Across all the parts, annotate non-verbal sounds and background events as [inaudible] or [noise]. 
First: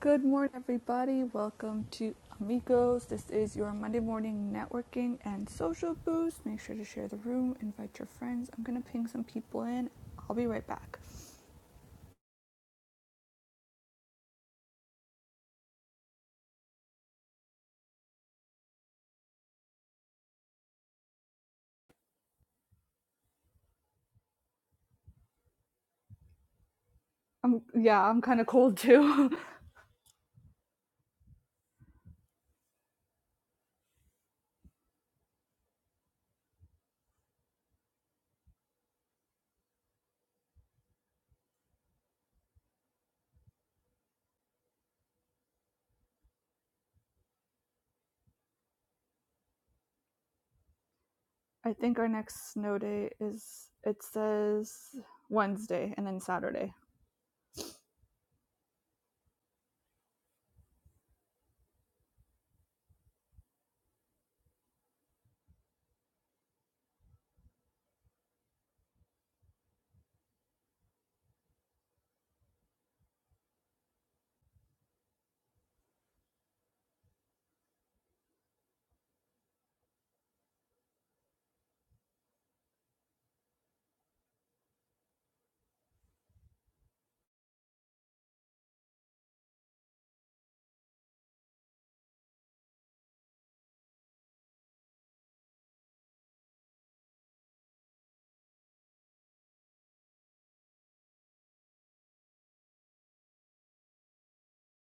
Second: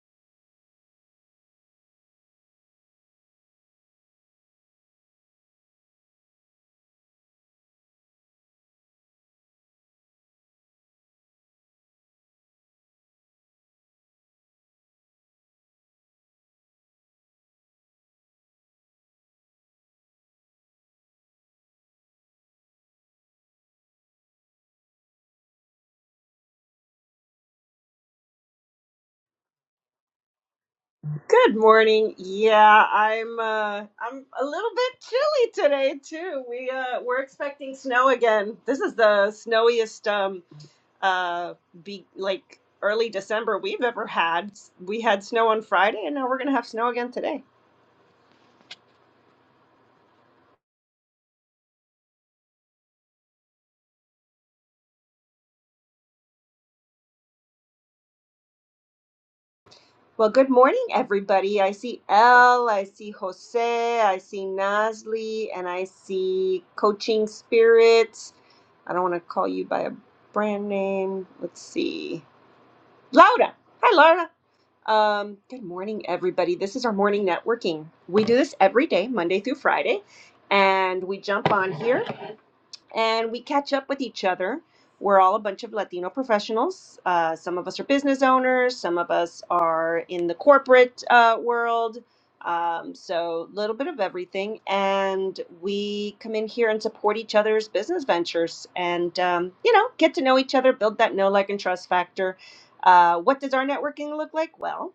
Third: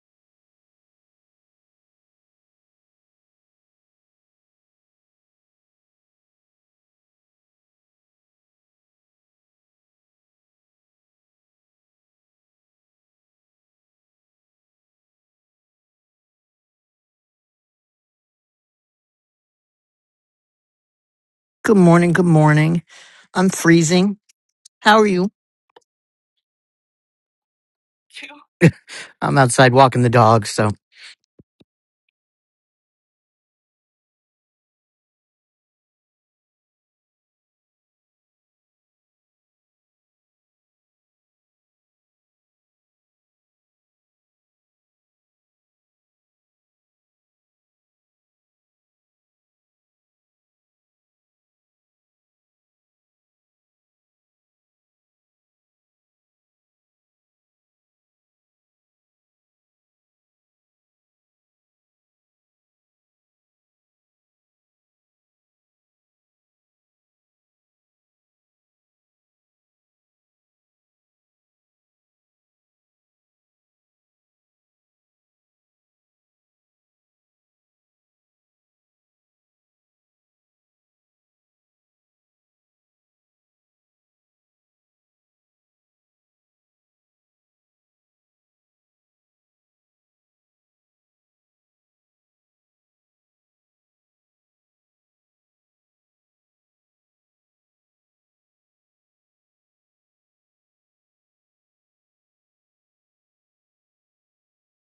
Good morning, everybody. Welcome to Amigos. This is your Monday morning networking and social boost. Make sure to share the room, invite your friends. I'm gonna ping some people in. I'll be right back. Good morning. Good morning. I'm freezing. How are you? I'm yeah, I'm kind of cold too. I'm outside walking the dog, so Good morning. Yeah, I'm uh I'm a little bit chilly today too. We uh we're expecting snow again. This is the snowiest um uh be like early December we've ever had. We had snow on Friday and now we're going to have snow again today. [laughs] I think our next snow day is it says Wednesday and then Saturday. Well, good morning everybody. I see El, I see Jose, I see Nasli, and I see Coaching Spirits. I don't want to call you by a brand name. Let's see. Laura. Hi, Laura. Um, good morning, everybody. This is our morning networking. We do this every day, Monday through Friday, and we jump on here and we catch up with each other. We're all a bunch of Latino professionals. Uh, some of us are business owners, some of us are in the corporate uh, world. Um, so, a little bit of everything. And we come in here and support each other's business ventures and, um, you know, get to know each other, build that know, like, and trust factor. Uh, what does our networking look like? Well,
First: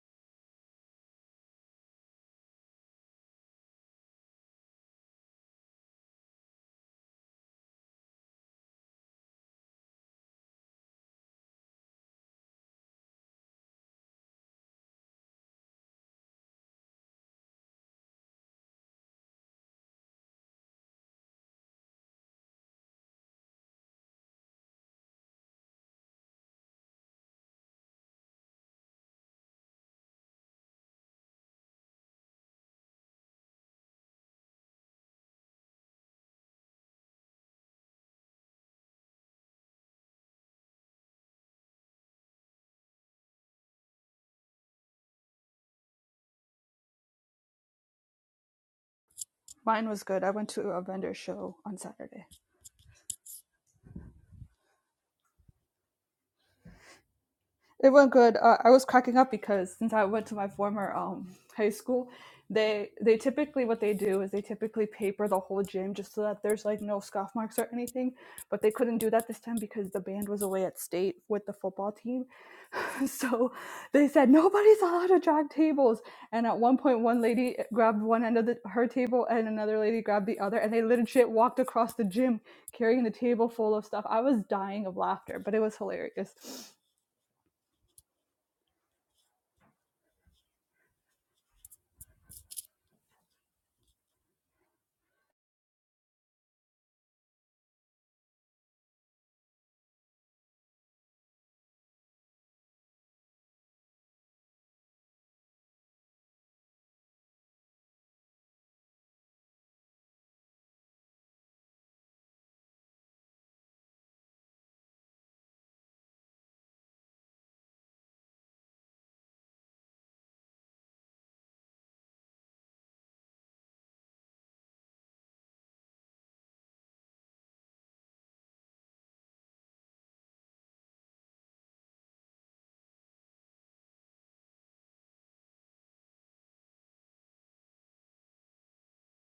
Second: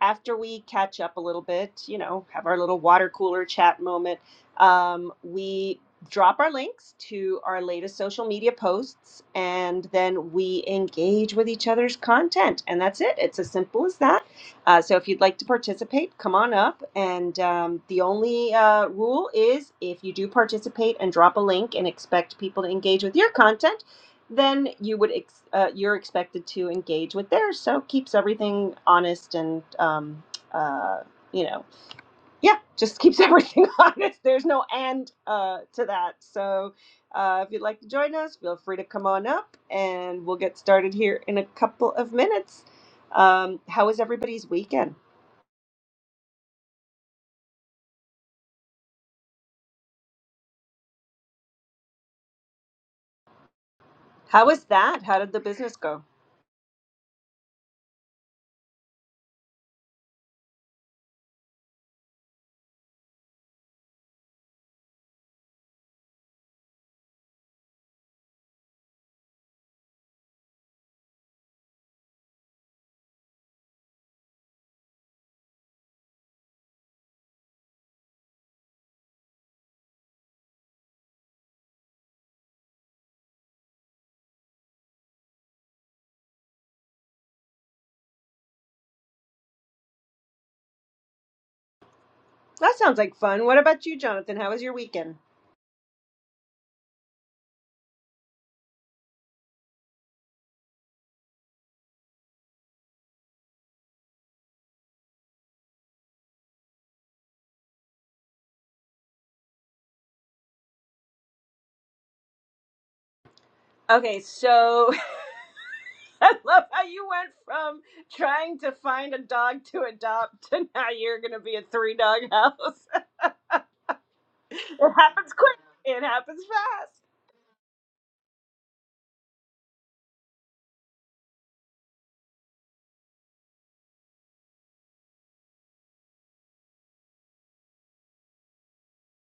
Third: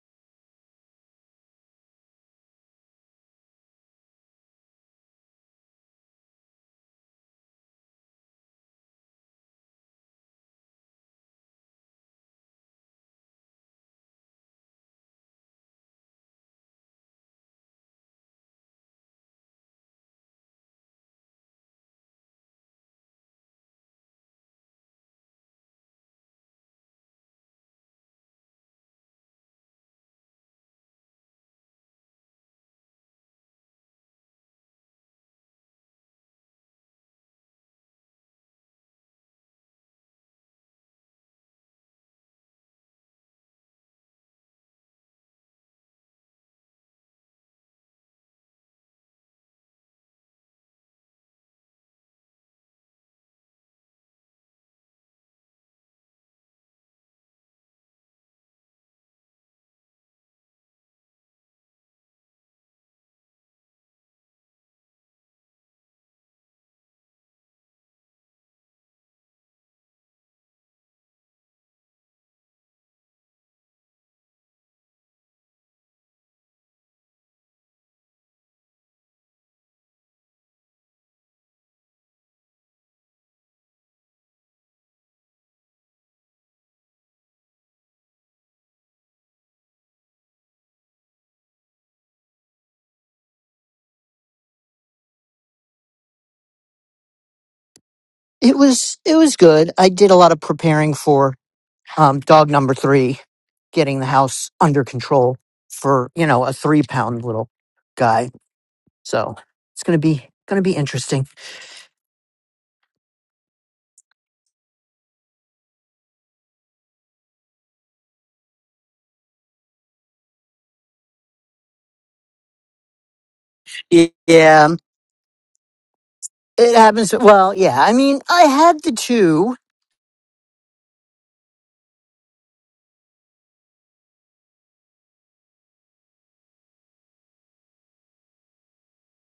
after we catch up a little bit, you know, have our little water cooler chat moment, um, we drop our links to our latest social media posts and then we engage with each other's content and that's it it's as simple as that uh, so if you'd like to participate come on up and um, the only uh, rule is if you do participate and drop a link and expect people to engage with your content then you would ex- uh, you're expected to engage with theirs so it keeps everything honest and um, uh, you know yeah, just keeps everything [laughs] honest. There's no end uh, to that. So uh, if you'd like to join us, feel free to come on up and we'll get started here in a couple of minutes. Um, how was everybody's weekend? Mine was good. I went to a vendor show on Saturday. How was that? How did the business go? It went good. Uh, I was cracking up because since I went to my former um, high school, they they typically what they do is they typically paper the whole gym just so that there's like no scuff marks or anything. But they couldn't do that this time because the band was away at state with the football team, [laughs] so they said nobody's allowed to drag tables. And at one point, one lady grabbed one end of the, her table and another lady grabbed the other, and they legit walked across the gym carrying the table full of stuff. I was dying of laughter, but it was hilarious. That sounds like fun. What about you, Jonathan? How was your weekend? it was it was good. I did a lot of preparing for um, dog number three, getting the house under control for you know a three pound little guy. So it's gonna be gonna be interesting. Okay, so [laughs] [laughs] I love how you went from trying to find a dog to adopt [laughs] to now you're going to be a three dog house. [laughs] Y- Yeah, It happens quick, it happens it fast. happens. Well, yeah. I mean, I had the two.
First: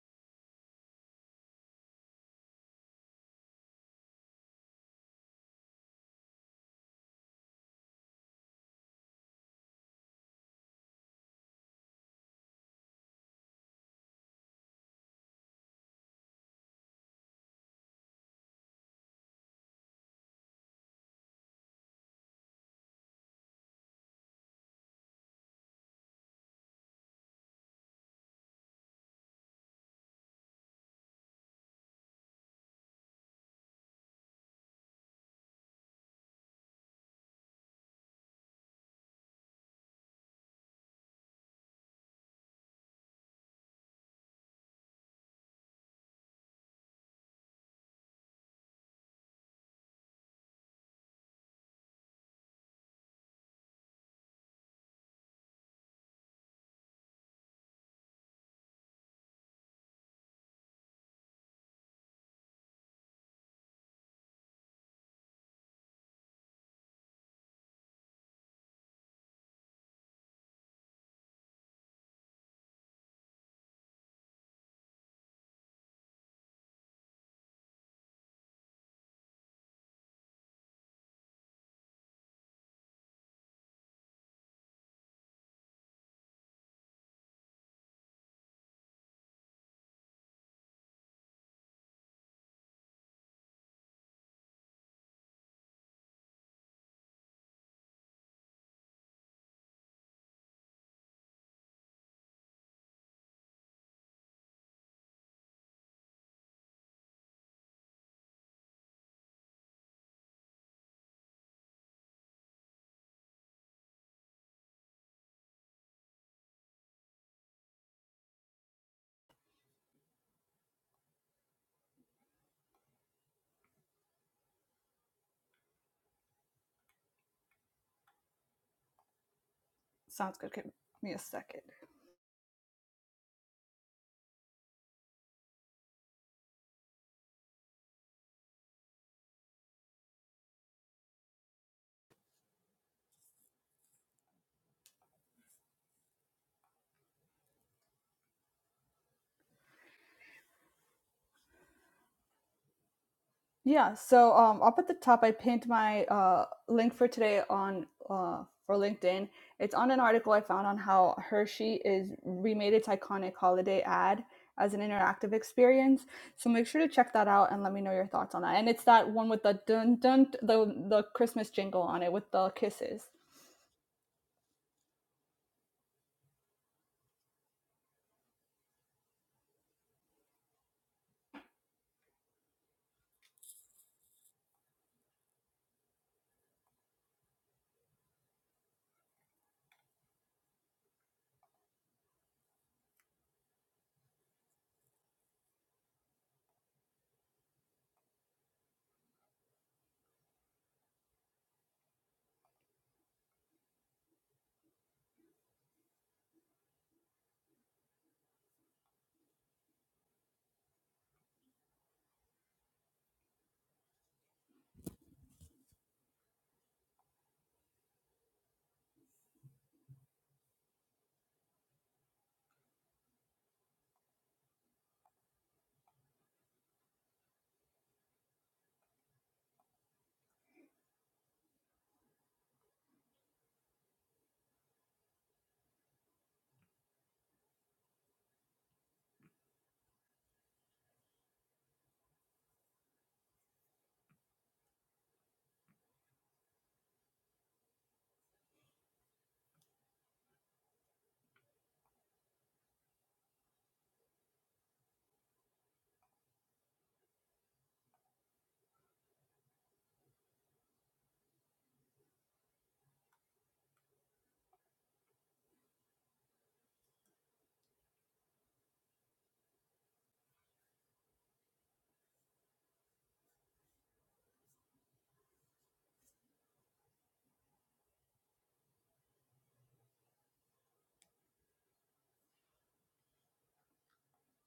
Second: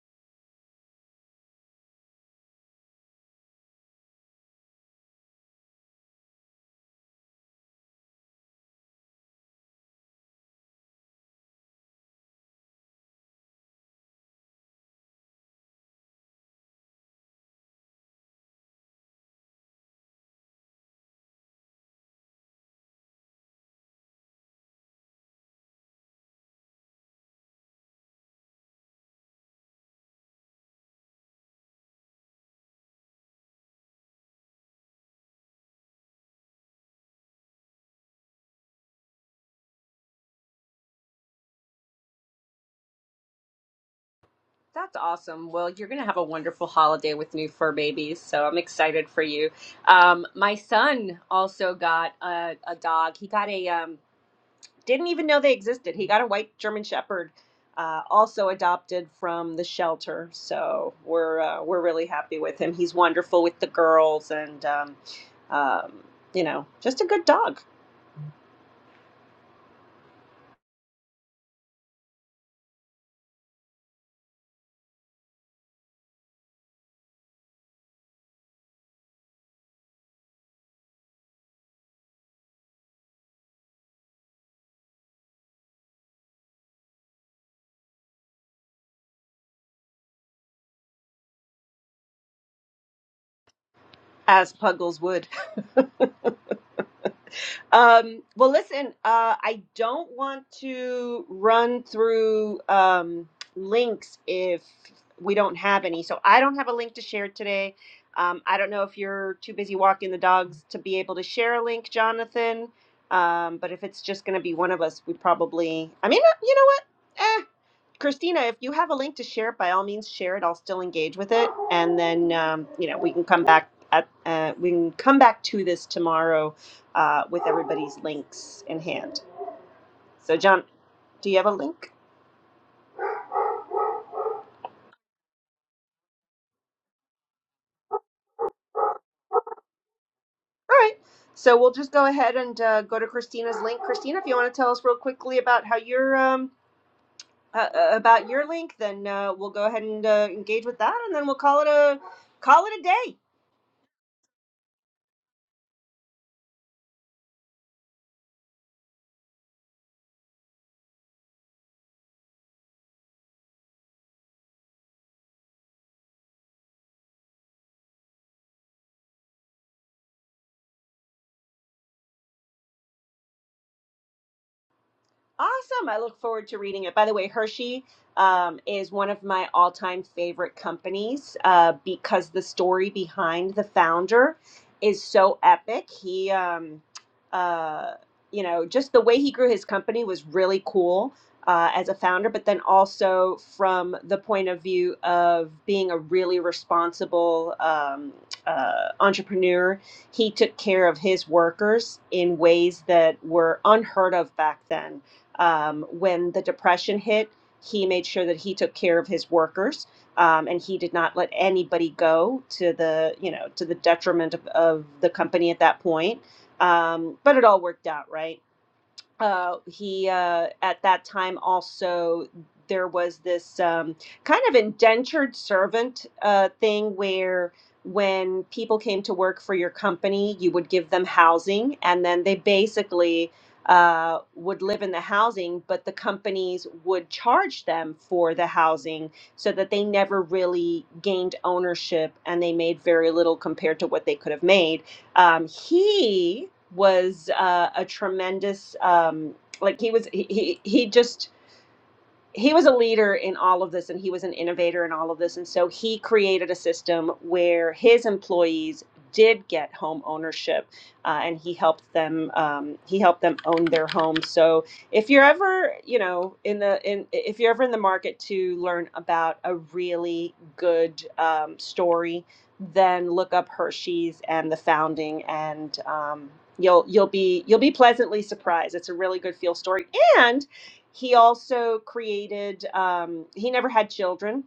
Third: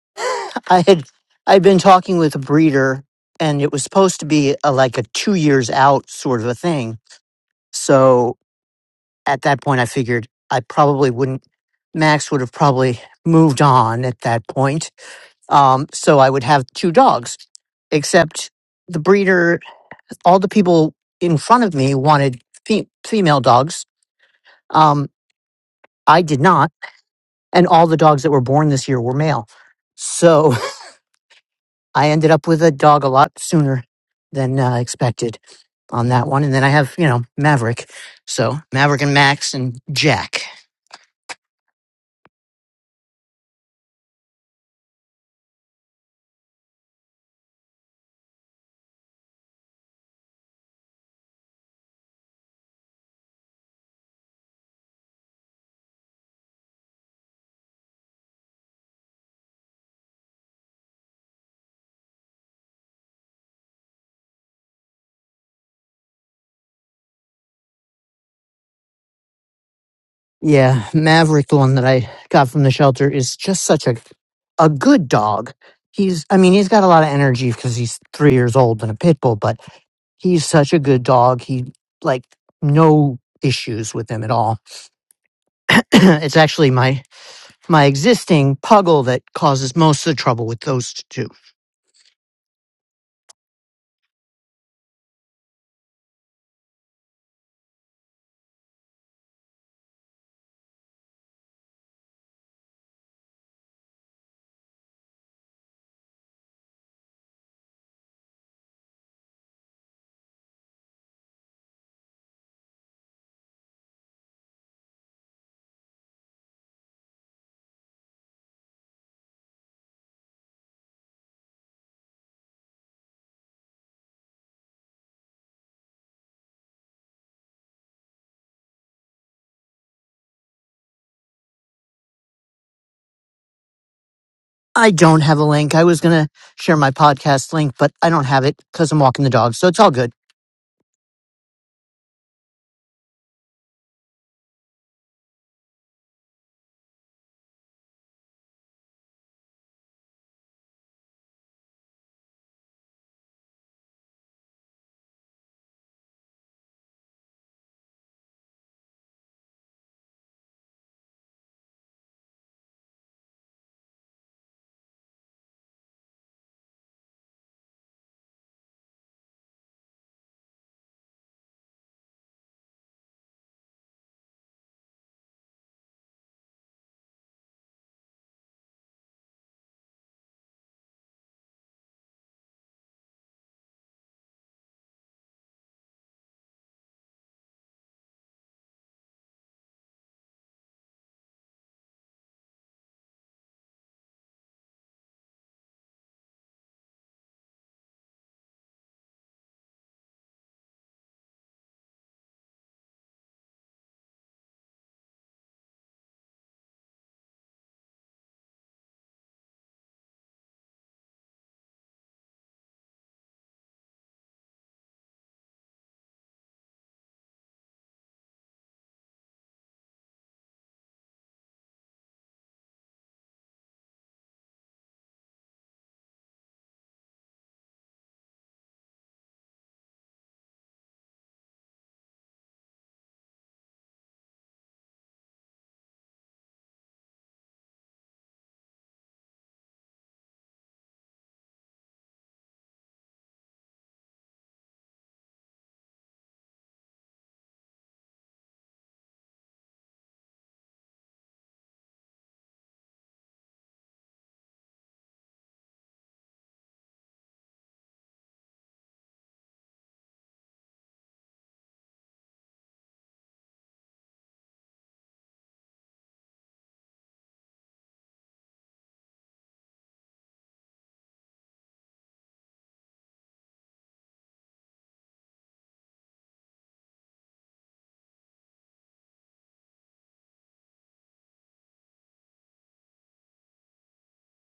[laughs] I had I'd been talking with a breeder, and it was supposed to be a, like a two years out sort of a thing. So at that point, I figured I probably wouldn't. Max would have probably moved on at that point. Um, so I would have two dogs, except the breeder, all the people in front of me wanted fe- female dogs. Um, I did not. And all the dogs that were born this year were male. So [laughs] I ended up with a dog a lot sooner than uh, expected on that one. And then I have, you know, Maverick. So Maverick and Max and Jack. That's awesome. Well, you're going to have a wonderful holiday with new fur babies, so I'm excited for you. Um, my son also got a, a dog. He got a um, didn't even know they existed. He got a white German Shepherd, uh, also adopted from the shelter. So we're uh, we're really happy with him. He's wonderful with the girls, and um, um, you know, just a good dog. Yeah, Maverick, the one that I got from the shelter, is just such a a good dog. He's, I mean, he's got a lot of energy because he's three years old and a pit bull, but he's such a good dog. He like no issues with him at all. [clears throat] it's actually my my existing puggle that causes most of the trouble with those two. as Puggles would. Um, well, listen, uh, I don't want to run through um, links if we don't have any. So I don't have a link to share today. Um, I don't know if you're too busy walking the dogs to be able to share a link, Jonathan. Um, but if it's just going to be one of us, we probably, I mean, uh, you know what? Eh, Christina, if you have a link to share, by all means, share it. I'll still engage with it, and then um, you know we can come back at uh, we can come back to this tomorrow uh, with everybody's links in hand. So, Sounds good. Okay, John, Give me a do you have a second. link? I don't have a link. I was gonna share my podcast link, but I don't have it because I'm walking the dog, so it's all good. All right. So we'll just go ahead and uh, go to Christina's link. Christina, if you want to tell us real quickly about how your um, uh, uh, about your link, then uh, we'll go ahead and uh, engage with that, and then we'll call it a call it a day. Yeah. So um, up at the top, I pinned my uh, link for today on uh, for LinkedIn. It's on an article I found on how Hershey is remade its iconic holiday ad as an interactive experience. So make sure to check that out and let me know your thoughts on that. And it's that one with the dun dun the the Christmas jingle on it with the kisses. Awesome. I look forward to reading it. By the way, Hershey um, is one of my all time favorite companies uh, because the story behind the founder is so epic. He, um, uh, you know, just the way he grew his company was really cool uh, as a founder, but then also from the point of view of being a really responsible um, uh, entrepreneur. He took care of his workers in ways that were unheard of back then um, when the depression hit, he made sure that he took care of his workers, um, and he did not let anybody go to the you know to the detriment of, of the company at that point. Um, but it all worked out, right? uh, he uh, at that time also there was this um, kind of indentured servant uh, thing where when people came to work for your company you would give them housing and then they basically uh, would live in the housing but the companies would charge them for the housing so that they never really gained ownership and they made very little compared to what they could have made um, he was uh, a tremendous, um, like he was, he, he, he just, he was a leader in all of this and he was an innovator in all of this and so he created a system where his employees did get home ownership uh, and he helped them um, he helped them own their home so if you're ever you know in the in if you're ever in the market to learn about a really good um, story then look up hershey's and the founding and um, you'll you'll be you'll be pleasantly surprised it's a really good feel story and. He also created, um, he never had children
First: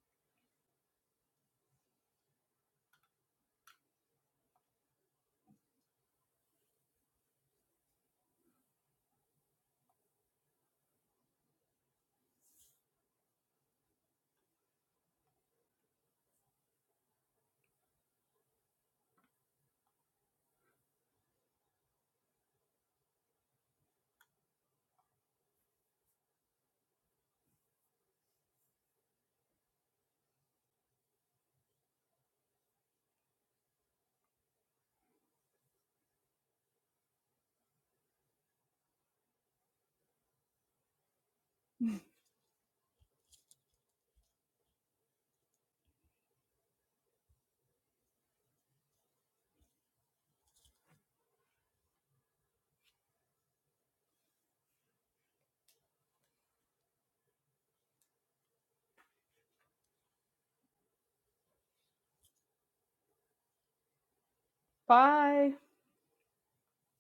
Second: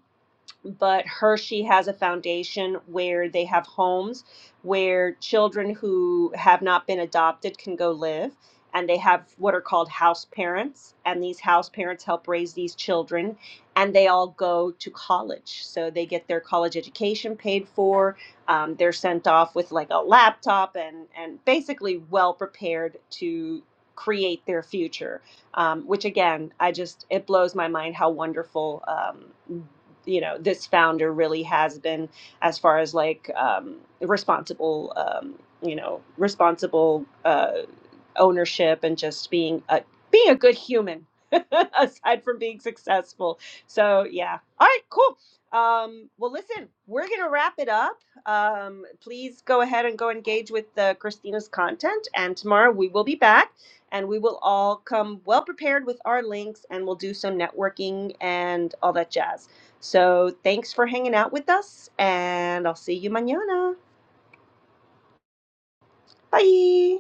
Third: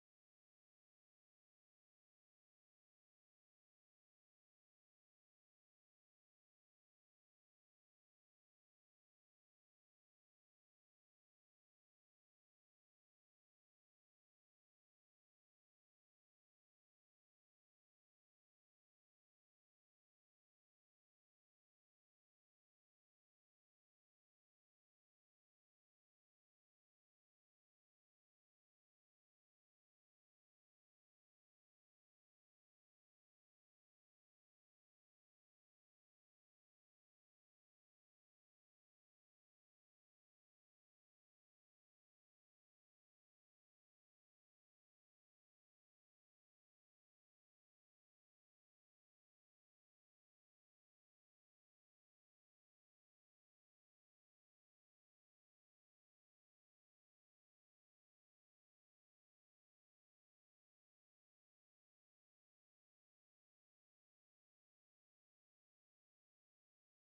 but Hershey has a foundation where they have homes where children who have not been adopted can go live. And they have what are called house parents. And these house parents help raise these children. And they all go to college. So they get their college education paid for. Um, they're sent off with like a laptop and, and basically well prepared to create their future um, which again, I just it blows my mind how wonderful um, you know this founder really has been as far as like um, responsible um, you know responsible uh, ownership and just being a being a good human [laughs] aside from being successful so yeah all right cool um, well listen we're gonna wrap it up um, please go ahead and go engage with uh, christina's content and tomorrow we will be back and we will all come well prepared with our links and we'll do some networking and all that jazz so thanks for hanging out with us, and I'll see you mañana. Bye. Bye.